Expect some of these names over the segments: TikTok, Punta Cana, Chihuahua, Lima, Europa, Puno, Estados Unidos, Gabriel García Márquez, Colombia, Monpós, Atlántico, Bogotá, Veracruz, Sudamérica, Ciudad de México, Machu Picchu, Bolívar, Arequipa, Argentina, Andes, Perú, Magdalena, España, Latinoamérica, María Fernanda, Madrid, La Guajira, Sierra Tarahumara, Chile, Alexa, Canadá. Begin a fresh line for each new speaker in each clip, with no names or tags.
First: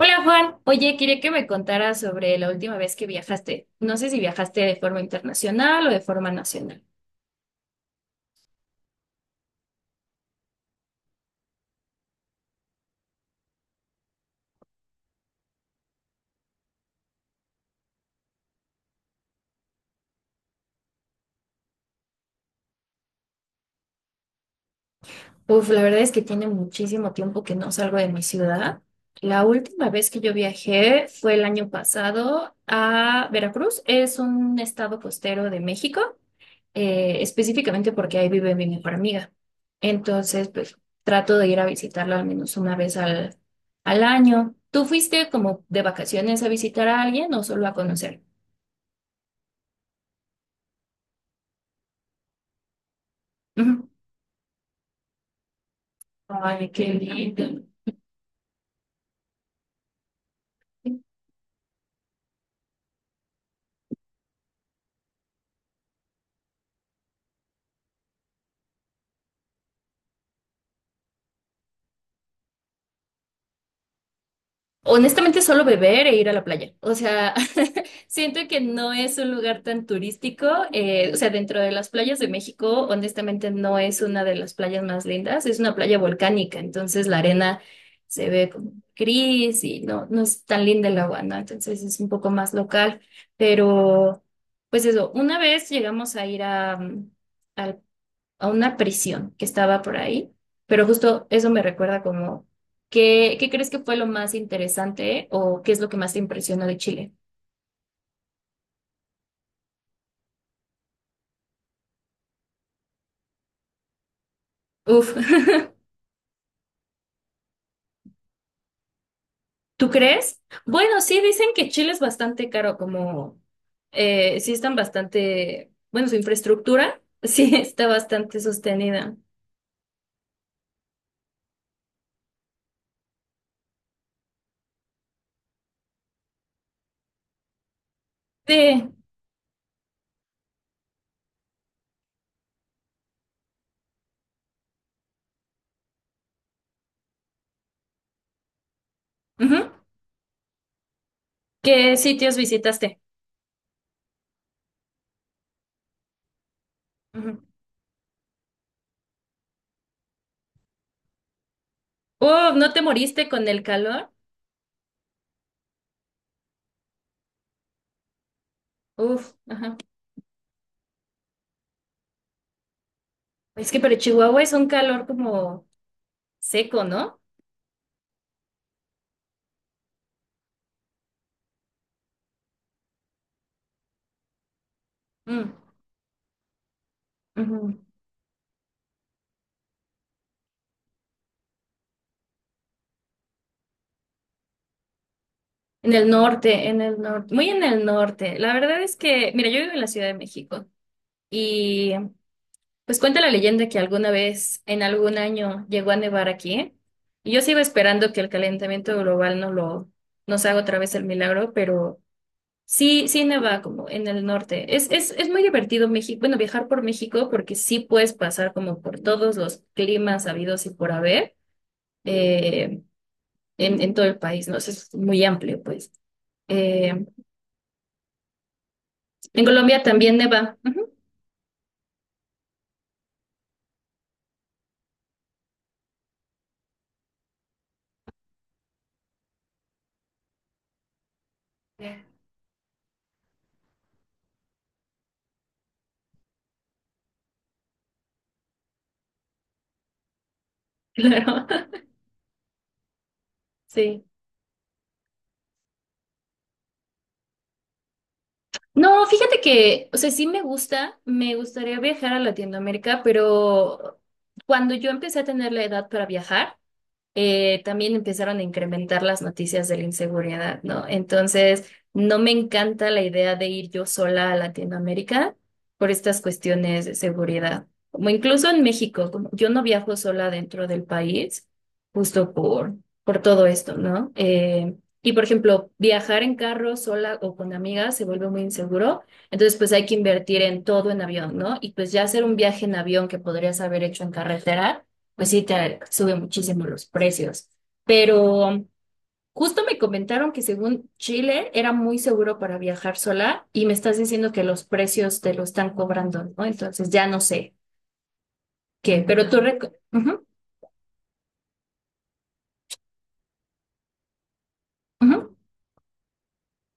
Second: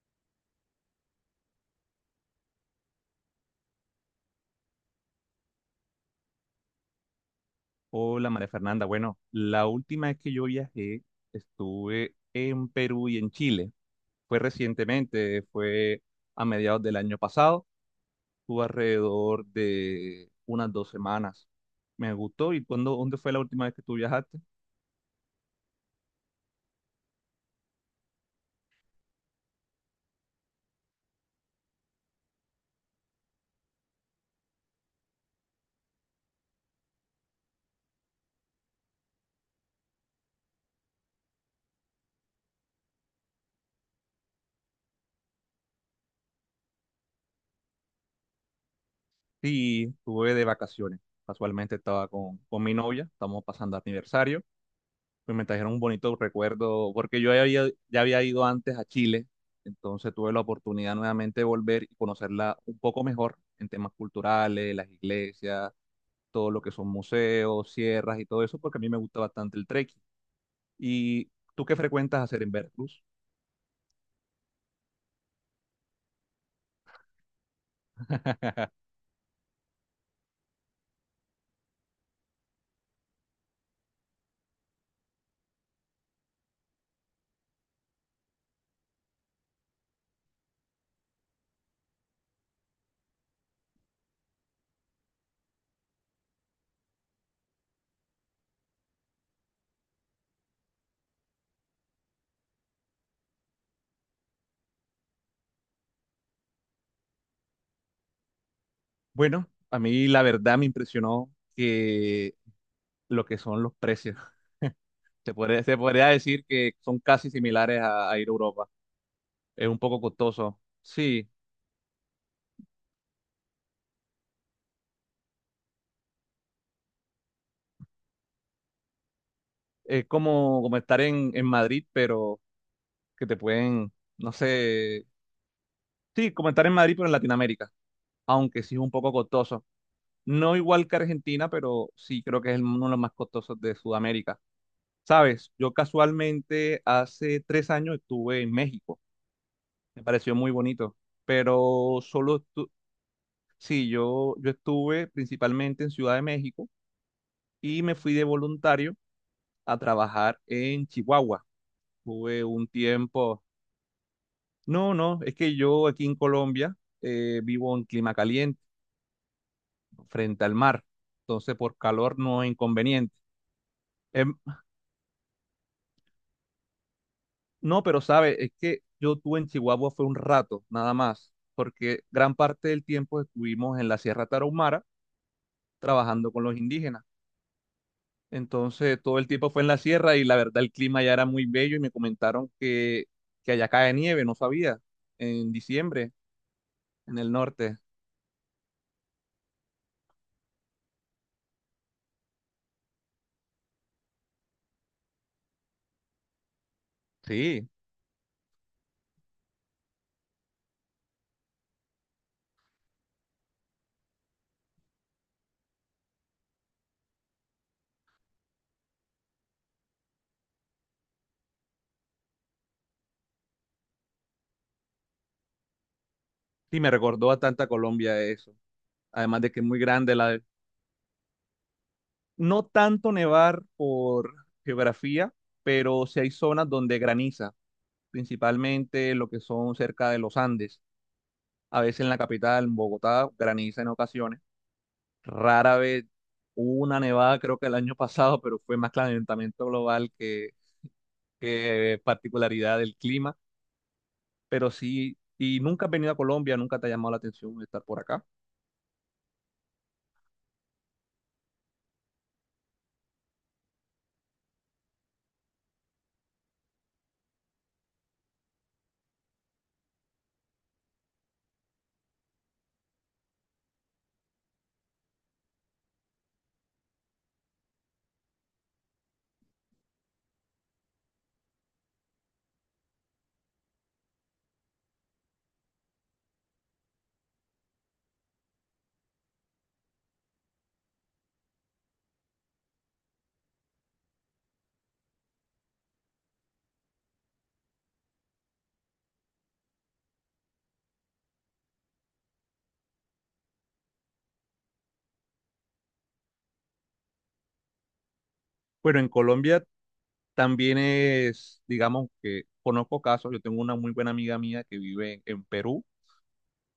Hola Juan, oye, quería que me contaras sobre la última vez que viajaste. No sé si viajaste de forma internacional o de forma nacional.
Hola María Fernanda. Bueno, la última vez que yo viajé estuve en Perú y en Chile. Fue recientemente, fue a mediados del año pasado. Estuve alrededor de unas 2 semanas. Me gustó. ¿Y cuándo, dónde fue la última vez que tú viajaste?
Uf, la verdad es que tiene muchísimo tiempo que no salgo de mi ciudad. La última vez que yo viajé fue el año pasado a Veracruz. Es un estado costero de México, específicamente porque ahí vive mi mejor amiga. Entonces, pues trato de ir a visitarla al menos una vez al año. ¿Tú fuiste como de vacaciones a visitar a alguien o solo a conocer?
Sí, estuve de vacaciones. Casualmente estaba con mi novia, estamos pasando
Ujú.
aniversario. Pues me trajeron un bonito
Ay,
recuerdo,
qué
porque yo
lindo.
ya había ido antes a Chile, entonces tuve la oportunidad nuevamente de volver y conocerla un poco mejor en temas culturales, las iglesias, todo lo que son museos, sierras y todo eso, porque a mí me gusta bastante el trekking. ¿Y tú qué frecuentas hacer en Veracruz?
Honestamente, solo beber e ir a la playa. O sea, siento que no es un lugar tan turístico. O sea, dentro de las playas de México, honestamente, no es una de las playas más lindas. Es una playa volcánica, entonces la arena se ve como gris y no es tan linda el agua, ¿no? Entonces es un poco más local. Pero, pues eso, una vez llegamos a ir a, mm, al a una prisión que estaba por ahí, pero justo eso me recuerda como, qué crees que fue lo más interesante o qué es lo que más te impresionó de Chile?
Bueno, a mí la verdad me impresionó que lo que son los precios.
Uf,
Se podría, se podría decir que son casi similares a ir a Europa. Es un
¿tú
poco
crees?
costoso.
Bueno, sí,
Sí,
dicen que Chile es bastante caro, como sí están bastante, bueno, su infraestructura sí está bastante sostenida.
es como estar en Madrid, pero que te pueden, no sé, sí, como estar en Madrid, pero en Latinoamérica, aunque sí es un
Sí,
poco costoso. No igual que Argentina, pero sí creo que es uno de los más costosos de Sudamérica. Sabes, yo casualmente hace 3 años estuve en México,
ujú.
me pareció muy bonito,
¿Qué
pero
sitios
solo,
visitaste?
sí, yo estuve principalmente en Ciudad de México
Ujú.
y me fui de voluntario a trabajar en Chihuahua. Tuve
Oh,
un
¿no te moriste
tiempo.
con el calor?
No, no, es que yo aquí en Colombia vivo en clima caliente,
Uf, ajá.
frente al mar, entonces por calor no es inconveniente.
Es que pero
Em,
Chihuahua es un calor como seco, ¿no?
no, pero sabe, es que yo tuve en Chihuahua fue un rato, nada más, porque gran parte del tiempo estuvimos en la Sierra Tarahumara
Mm,
trabajando con los indígenas.
ujú.
Entonces todo el tiempo fue en la sierra y la verdad el clima ya era muy bello y me comentaron que allá cae nieve, no sabía, en diciembre,
En el
en el
norte, muy en
norte.
el norte. La verdad es que, mira, yo vivo en la Ciudad de México y pues cuenta la leyenda que alguna vez, en algún año, llegó a nevar aquí y yo sigo
Sí,
esperando que el calentamiento global no lo, nos haga otra vez el milagro, pero sí, sí neva como en el norte. Es muy divertido México, bueno, viajar por México porque sí puedes pasar como por todos los climas habidos y por haber. eh, en todo el país, ¿no? O sea, es muy amplio, pues.
sí, me
Eh,
recordó bastante a tanta Colombia eso. Además
en
de que es muy
Colombia
grande.
también neva. Ujú.
No tanto nevar por geografía, pero sí hay zonas donde graniza, principalmente lo que son cerca de los Andes. A veces en la capital, en Bogotá, graniza en ocasiones. Rara vez hubo una nevada, creo que el año pasado, pero fue más calentamiento global que,
Claro,
que particularidad del clima.
sí.
Pero sí, y nunca has venido a Colombia, nunca te ha llamado la atención estar por acá.
No, fíjate que, o sea, sí me gusta, me gustaría viajar a Latinoamérica, pero cuando yo empecé a tener la edad para viajar, también empezaron a incrementar las noticias de la inseguridad, ¿no? Entonces, no me encanta la idea de ir yo sola a Latinoamérica por estas cuestiones de seguridad. Como incluso en México, como yo no viajo sola dentro del país, justo por, por todo esto, ¿no? Y por ejemplo, viajar en carro sola o con amigas se vuelve muy inseguro, entonces pues hay que invertir en todo en avión, ¿no? Y pues ya hacer un viaje en avión que podrías haber hecho en carretera pues sí, te sube muchísimo los precios. Pero justo me comentaron que según Chile era muy seguro para viajar sola y me estás diciendo que los precios te lo están cobrando, ¿no? Entonces ya no sé
Bueno,
qué,
en
pero tú...
Colombia
reco- Ujú,
también es, digamos que conozco casos, yo tengo una muy buena amiga mía que vive en
ujú.
en Perú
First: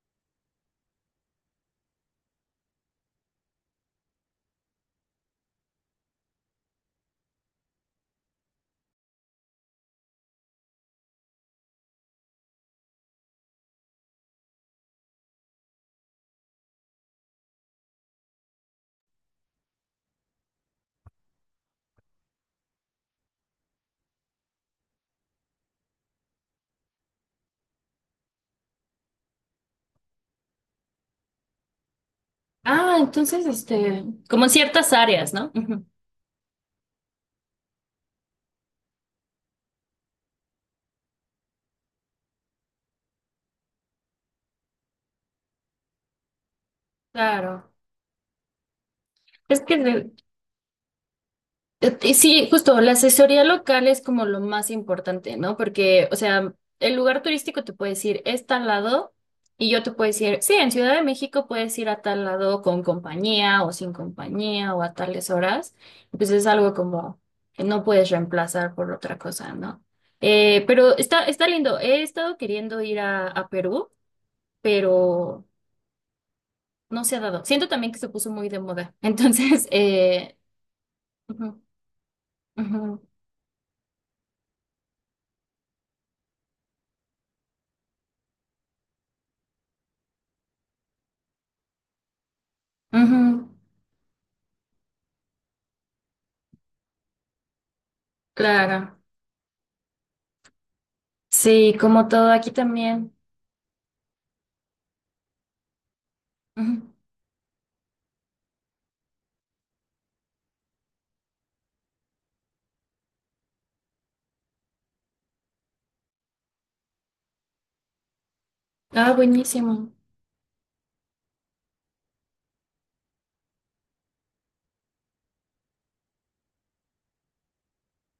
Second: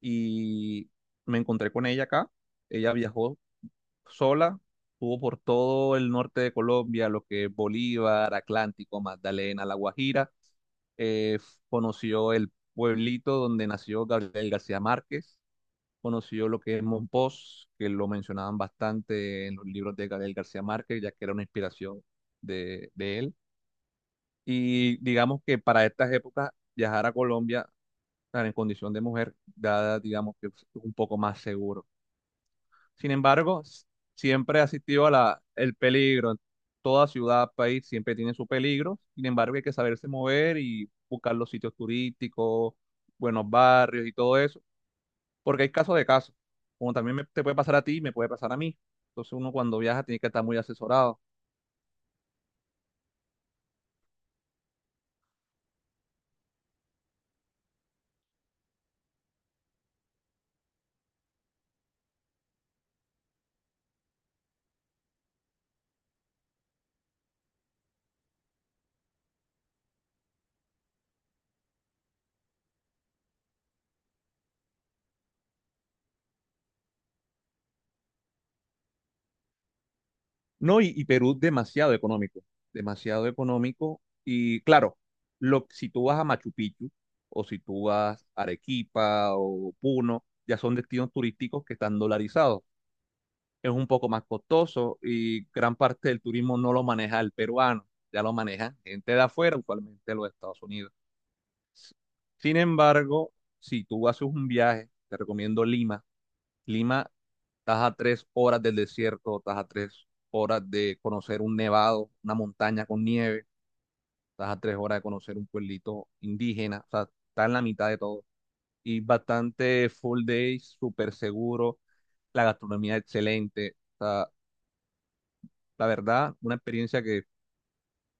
y me encontré con ella acá. Ella viajó sola, estuvo por todo el norte de Colombia, lo que es Bolívar, Atlántico, Magdalena, La Guajira. Eh, conoció el pueblito donde nació Gabriel García Márquez, conoció lo que es Monpós, que lo mencionaban bastante en los libros de Gabriel García Márquez, ya que era una inspiración de él, y digamos que para estas épocas viajar a Colombia tan en condición de mujer, dada, digamos que es un poco más seguro.
Ah,
Sin
entonces,
embargo,
este, como en
siempre ha
ciertas
asistido a
áreas,
la,
¿no?
el
Ujú.
peligro. Toda ciudad, país siempre tiene su peligro. Sin embargo, hay que saberse mover y buscar los sitios turísticos, buenos barrios y todo eso, porque hay casos de casos. Como también te puede
Claro.
pasar a ti, me puede pasar a mí. Entonces uno
Es que
cuando viaja
de-
tiene que estar muy asesorado.
Sí, justo, la asesoría local es como lo más importante, ¿no? Porque, o sea, el lugar turístico te puede decir, es tal lado, y yo te puedo decir, sí, en Ciudad de México puedes ir a tal lado con compañía o sin compañía o a tales horas. Pues es algo como que no puedes reemplazar por otra cosa, ¿no? Pero está lindo. He estado queriendo ir a Perú, pero no se ha dado. Siento también que se puso muy de moda. Entonces,
No, y Perú
ujú,
demasiado económico,
ujú,
demasiado económico. Y claro, si tú vas a Machu Picchu o si tú vas a Arequipa o Puno, ya son destinos turísticos que están dolarizados.
ujú.
Es un poco más costoso y gran parte del turismo no lo maneja el peruano, ya lo maneja
Claro.
gente de afuera, usualmente de los Estados Unidos.
Sí,
S-
como todo aquí
Sin
también.
embargo, si tú haces un viaje, te recomiendo Lima.
Ujú.
Lima, estás a 3 horas del desierto, estás a 3 horas de conocer un nevado, una montaña con nieve, estás a 3 horas de conocer un pueblito indígena, o sea, está en la mitad de todo. Y
Ah,
bastante
buenísimo.
full day, súper seguro, la gastronomía excelente. O sea, la verdad, una experiencia que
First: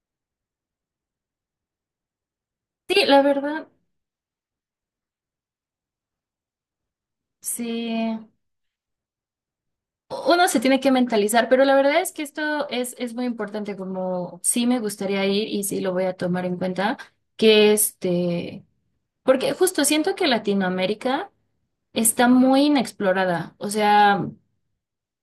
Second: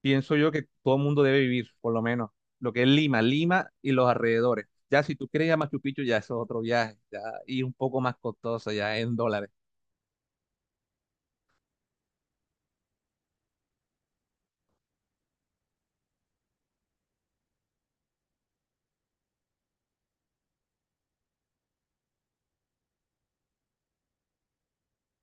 pienso yo que todo el mundo debe vivir, por lo menos lo que es
Sí, la
Lima,
verdad,
Lima y los alrededores. Ya si tú quieres ir a Machu Picchu, ya eso es otro viaje, ya y un
sí.
poco más costoso, ya en dólares.
Uno se tiene que mentalizar, pero la verdad es que es muy importante, como sí me gustaría ir y sí lo voy a tomar en cuenta, que este, porque justo siento que Latinoamérica está muy inexplorada, o sea,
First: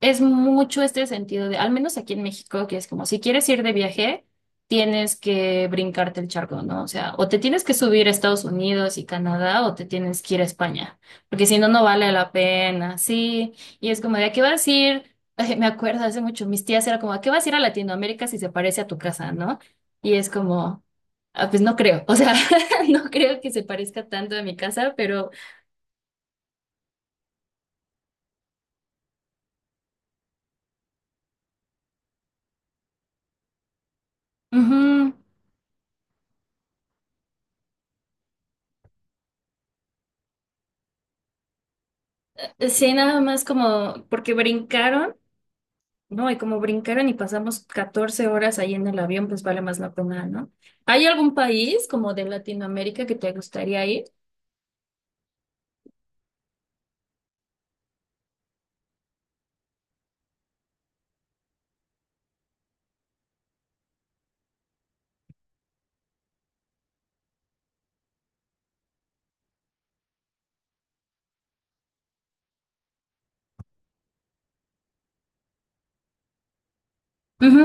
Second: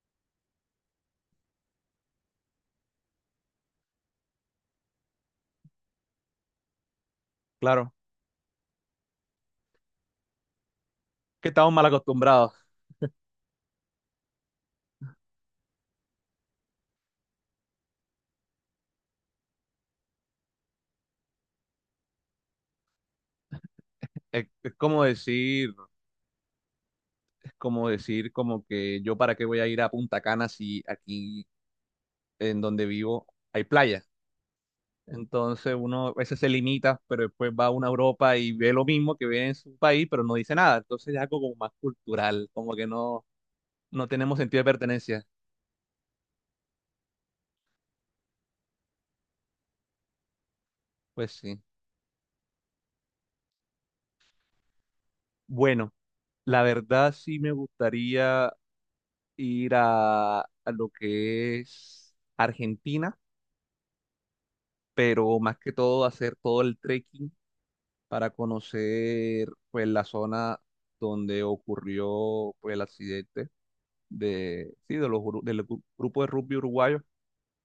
es mucho este sentido de, al menos aquí en México, que es como, si quieres ir de viaje, tienes que brincarte el charco, ¿no? O sea, o te tienes que
Claro,
subir a Estados Unidos y Canadá, o te tienes que ir a España, porque
que
si no,
estamos
no
mal
vale la
acostumbrados.
pena, sí. Y es como, ¿de a qué vas a ir? Ay, me acuerdo hace mucho, mis tías era como, ¿a qué vas a ir a Latinoamérica si se parece a tu casa, ¿no? Y es como, "Ah, pues no creo, o sea, no creo que se parezca tanto a
Es,
mi
es
casa,
como
pero...
decir, como que yo para qué voy a ir a Punta Cana si aquí en donde vivo hay playa.
ujú,
Entonces uno a veces se limita, pero después va a una Europa y ve lo mismo que ve en su país, pero no dice nada. Entonces es algo como más cultural, como que
sí, nada
no,
más como
no
porque
tenemos sentido de
brincaron.
pertenencia.
No, y como brincaron y pasamos 14 horas ahí en el avión, pues vale más la pena, ¿no? ¿Hay
Pues
algún
sí.
país como de Latinoamérica que te gustaría ir?
Bueno, la verdad sí me gustaría ir a lo que es Argentina, pero más que todo hacer todo el trekking para conocer pues la zona donde ocurrió pues el accidente de sí de los gru- del gru- grupo de rugby uruguayo,
Ujú.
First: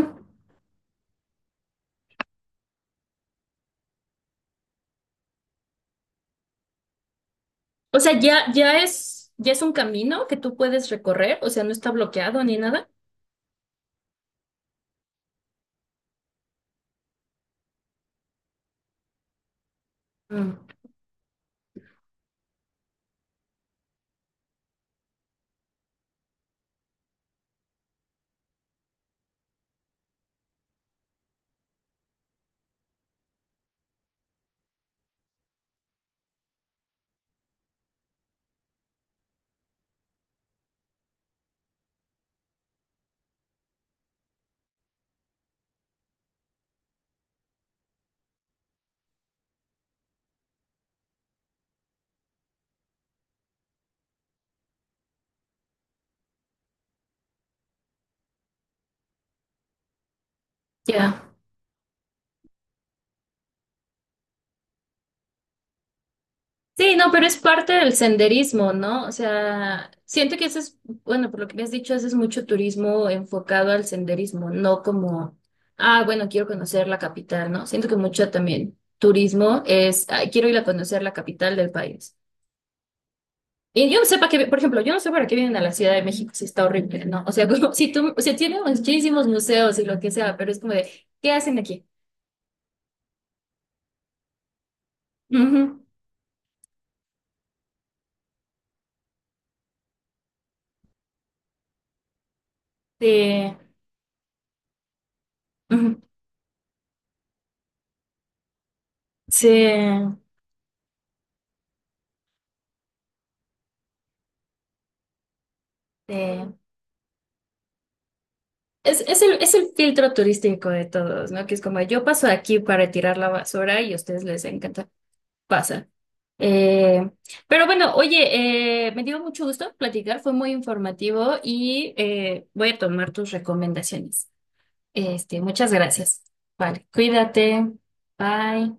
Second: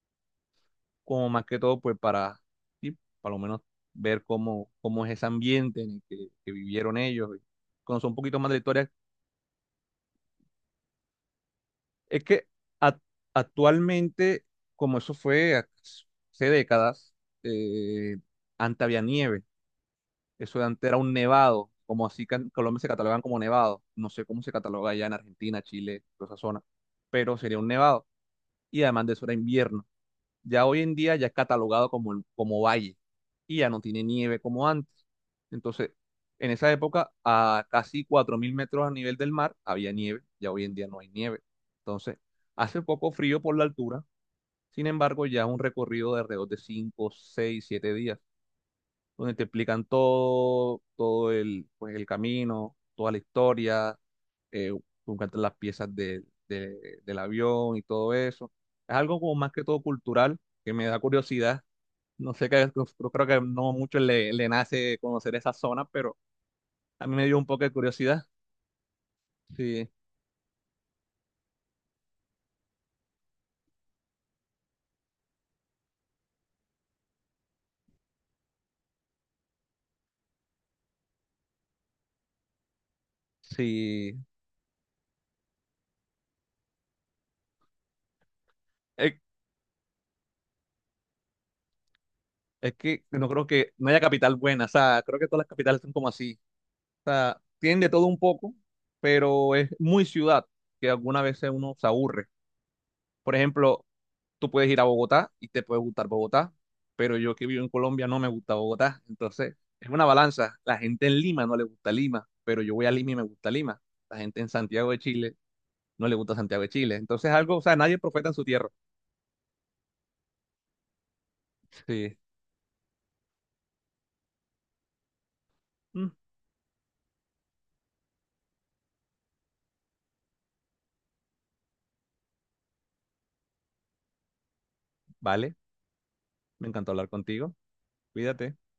como más que todo pues para sí, para lo menos ver cómo es ese ambiente en el que vivieron ellos y
O
conocer un
sea,
poquito más de la historia.
ya es un camino que tú puedes recorrer, o sea, no está
Es
bloqueado
que
ni nada.
ac- actualmente, como eso fue hace décadas, eh, antes había nieve.
Mm,
Eso de antes era un nevado, como así que en Colombia se catalogan como nevado. No sé cómo se cataloga allá en Argentina, Chile, toda esa zona, pero sería un nevado. Y además de eso era invierno. Ya hoy en día ya es catalogado como, como valle, y ya no tiene nieve como antes. Entonces, en esa época, a casi 4.000 metros a nivel del mar había nieve, ya hoy en día no hay nieve. Entonces, hace poco frío por la altura, sin embargo, ya es un recorrido de alrededor de 5, 6, 7 días donde te explican todo, todo el, pues, el camino, toda la historia, eh, te encuentras las piezas del avión y todo eso. Es algo como más que todo cultural, que me da
ya.
curiosidad. No sé, que, yo creo que no mucho le nace conocer esa zona, pero
Sí,
a
no,
mí
pero
me
es
dio un poco de
parte del
curiosidad.
senderismo, ¿no? O sea,
Sí,
siento que ese es, bueno, por lo que me has dicho, ese es mucho turismo enfocado al senderismo, no como, ah, bueno, quiero conocer la capital, ¿no? Siento que mucho también turismo es, "Ay, quiero ir a conocer la capital del país. Y yo no sé
sí.
para qué, por ejemplo, yo no sé para qué vienen a la Ciudad de México si está horrible, ¿no? O sea, como si tú, o sea, tiene
Es,
muchísimos museos y lo que sea, pero es como de, ¿qué hacen aquí?
es que no creo que no haya capital buena, o sea, creo que todas las capitales
Ujú.
son como así. O sea, tienen de todo un poco, pero es muy ciudad que algunas veces uno se aburre. Por
Sí,
ejemplo, tú puedes ir a Bogotá y te puede
ujú.
gustar Bogotá, pero yo que vivo en Colombia no me gusta Bogotá.
Sí,
Entonces, es una balanza. La gente en Lima no le gusta Lima, pero yo voy a Lima y me gusta Lima. La gente en Santiago de Chile no le
sí.
gusta Santiago de Chile. Entonces, algo, o sea, nadie profeta en su tierra.
Es el filtro turístico de todos, ¿no? Que es como yo
Sí.
paso aquí para tirar la basura y a ustedes les encanta, pasa.
Mm,
Eh, pero bueno, oye, me dio mucho gusto platicar, fue muy informativo y voy a tomar tus recomendaciones. Este,
vale,
muchas gracias.
me
Vale,
encantó hablar contigo.
cuídate.
Cuídate.
Bye.